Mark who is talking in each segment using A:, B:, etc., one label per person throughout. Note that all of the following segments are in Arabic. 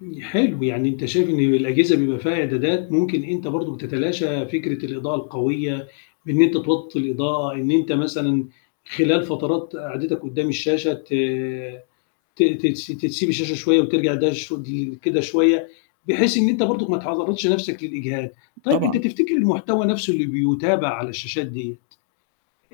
A: ن حلو، يعني أنت شايف إن الأجهزة بيبقى فيها إعدادات ممكن أنت برضه بتتلاشى فكرة الإضاءة القوية بإن أنت توطّي الإضاءة، إن أنت مثلًا خلال فترات قعدتك قُدّام الشاشة ت ت تس تسيب الشاشة شوية وترجع ده شدي كده شوية بحيث إن أنت برضُك ما تعرّضش نَفْسك للإجهاد. طيب أنت
B: طبعًا.
A: تفتكر المحتوى نَفْسه اللي بيُتابع على الشاشات ديّة،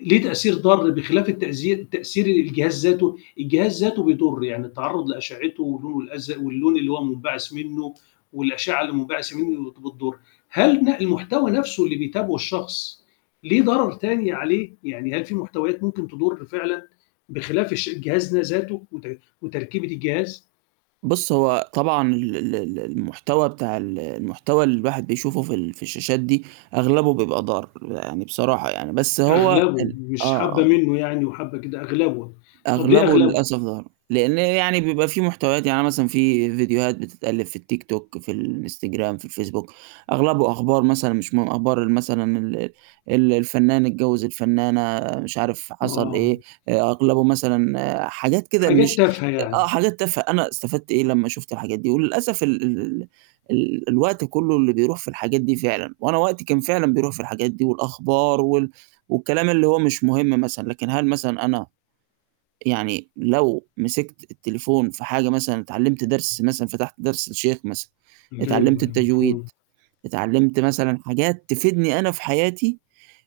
A: ليه تأثير ضار بخلاف التأزي تأثير الجهاز ذاته، الجهاز ذاته بيضُر، يعني التعرُّض لأشعّته واللون الأزرق واللون اللي هو مُنبعِث منّه والأشعّة اللي مُنبعثَة منّه بتضُر، هل ن المحتوى نَفْسه اللي بيتابعه الشخص ليه ضرر تاني عليه؟ يعني هل في محتويات ممكن تضُر فعلًا بخلاف الش الجهاز ده ذاته وت وتركيبة الجهاز؟
B: بُص، هو طبعًا ال ال ال المحتوى بتاع ال المحتوى اللي الواحد بيشوفه في ال في الشاشات دي أغلبه بيبقى ضار يعني بصراحة يعني، بس هو
A: أغلبه
B: ال آه،
A: مش حبّة
B: آه.
A: منّه يعني وحبّة كده، أغلبه. طَب ليه
B: أغلبه
A: أغلبه؟
B: للأسف ضار، لإن يعني بيبقى في محتويات، يعني مثلًا في فيديوهات بتتألّف في التيك توك، في الإنستجرام، في الفيسبوك، أغلبه أخبار مثلًا مش من أخبار ال مثلًا ال ال الفنّان اتجوِّز الفنّانة مش عارف حصل إيه،
A: آه.
B: أغلبه مثلًا حاجات كده
A: حاجات
B: مش
A: تافهه
B: آآ، آه،
A: يعني.
B: حاجات تافه أنا استفدت إيه لمّا شُفت الحاجات دي وللأسف ال ال ال ال الوقت كلّه اللي بيروح في الحاجات دي فعلًا وأنا وقتي كان فعلًا بيروح في الحاجات دي والأخبار وال والكلام اللي هو مش مهم مثلًا، لكن هل مثلًا أنا يعني لو مسكت التليفون في حاجة مثلًا اتعلِّمت درس مثلًا فتحت درس للشيخ مثلًا
A: أيوه،
B: اتعلِّمت
A: أيوه،
B: التجويد،
A: مفهوم.
B: اتعلِّمت مثلًا حاجات تفيدني أنا في حياتي،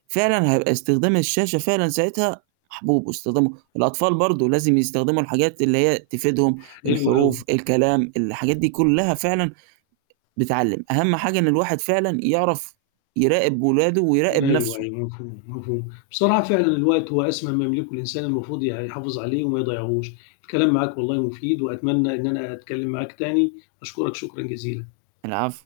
B: فعلًا هيبقى استخدام الشاشة فعلًا ساعتها محبوب واستخدمه الأطفال برضه لازم يستخدموا الحاجات اللي هي تفيدهم،
A: حلو أوي.
B: الحروف، الكلام، الحاجات دي كُلّها فعلًا بتعلِّم، أهَم حاجة إن الواحد فعلًا يعرف يراقب ولاده ويراقب
A: أيوه،
B: نَفْسه.
A: أيوه، مفهوم، مفهوم. بصراحة فعلًا الوقت هو أسمى ما يملكه الإنسان المفروض ي يحافظ عليه وما يضيّعوش. الكلام معاك والله مفيد وأتمنى إن أنا أتكلِّم معاك تاني، أشكرك شكرًا جزيلًا.
B: العفو.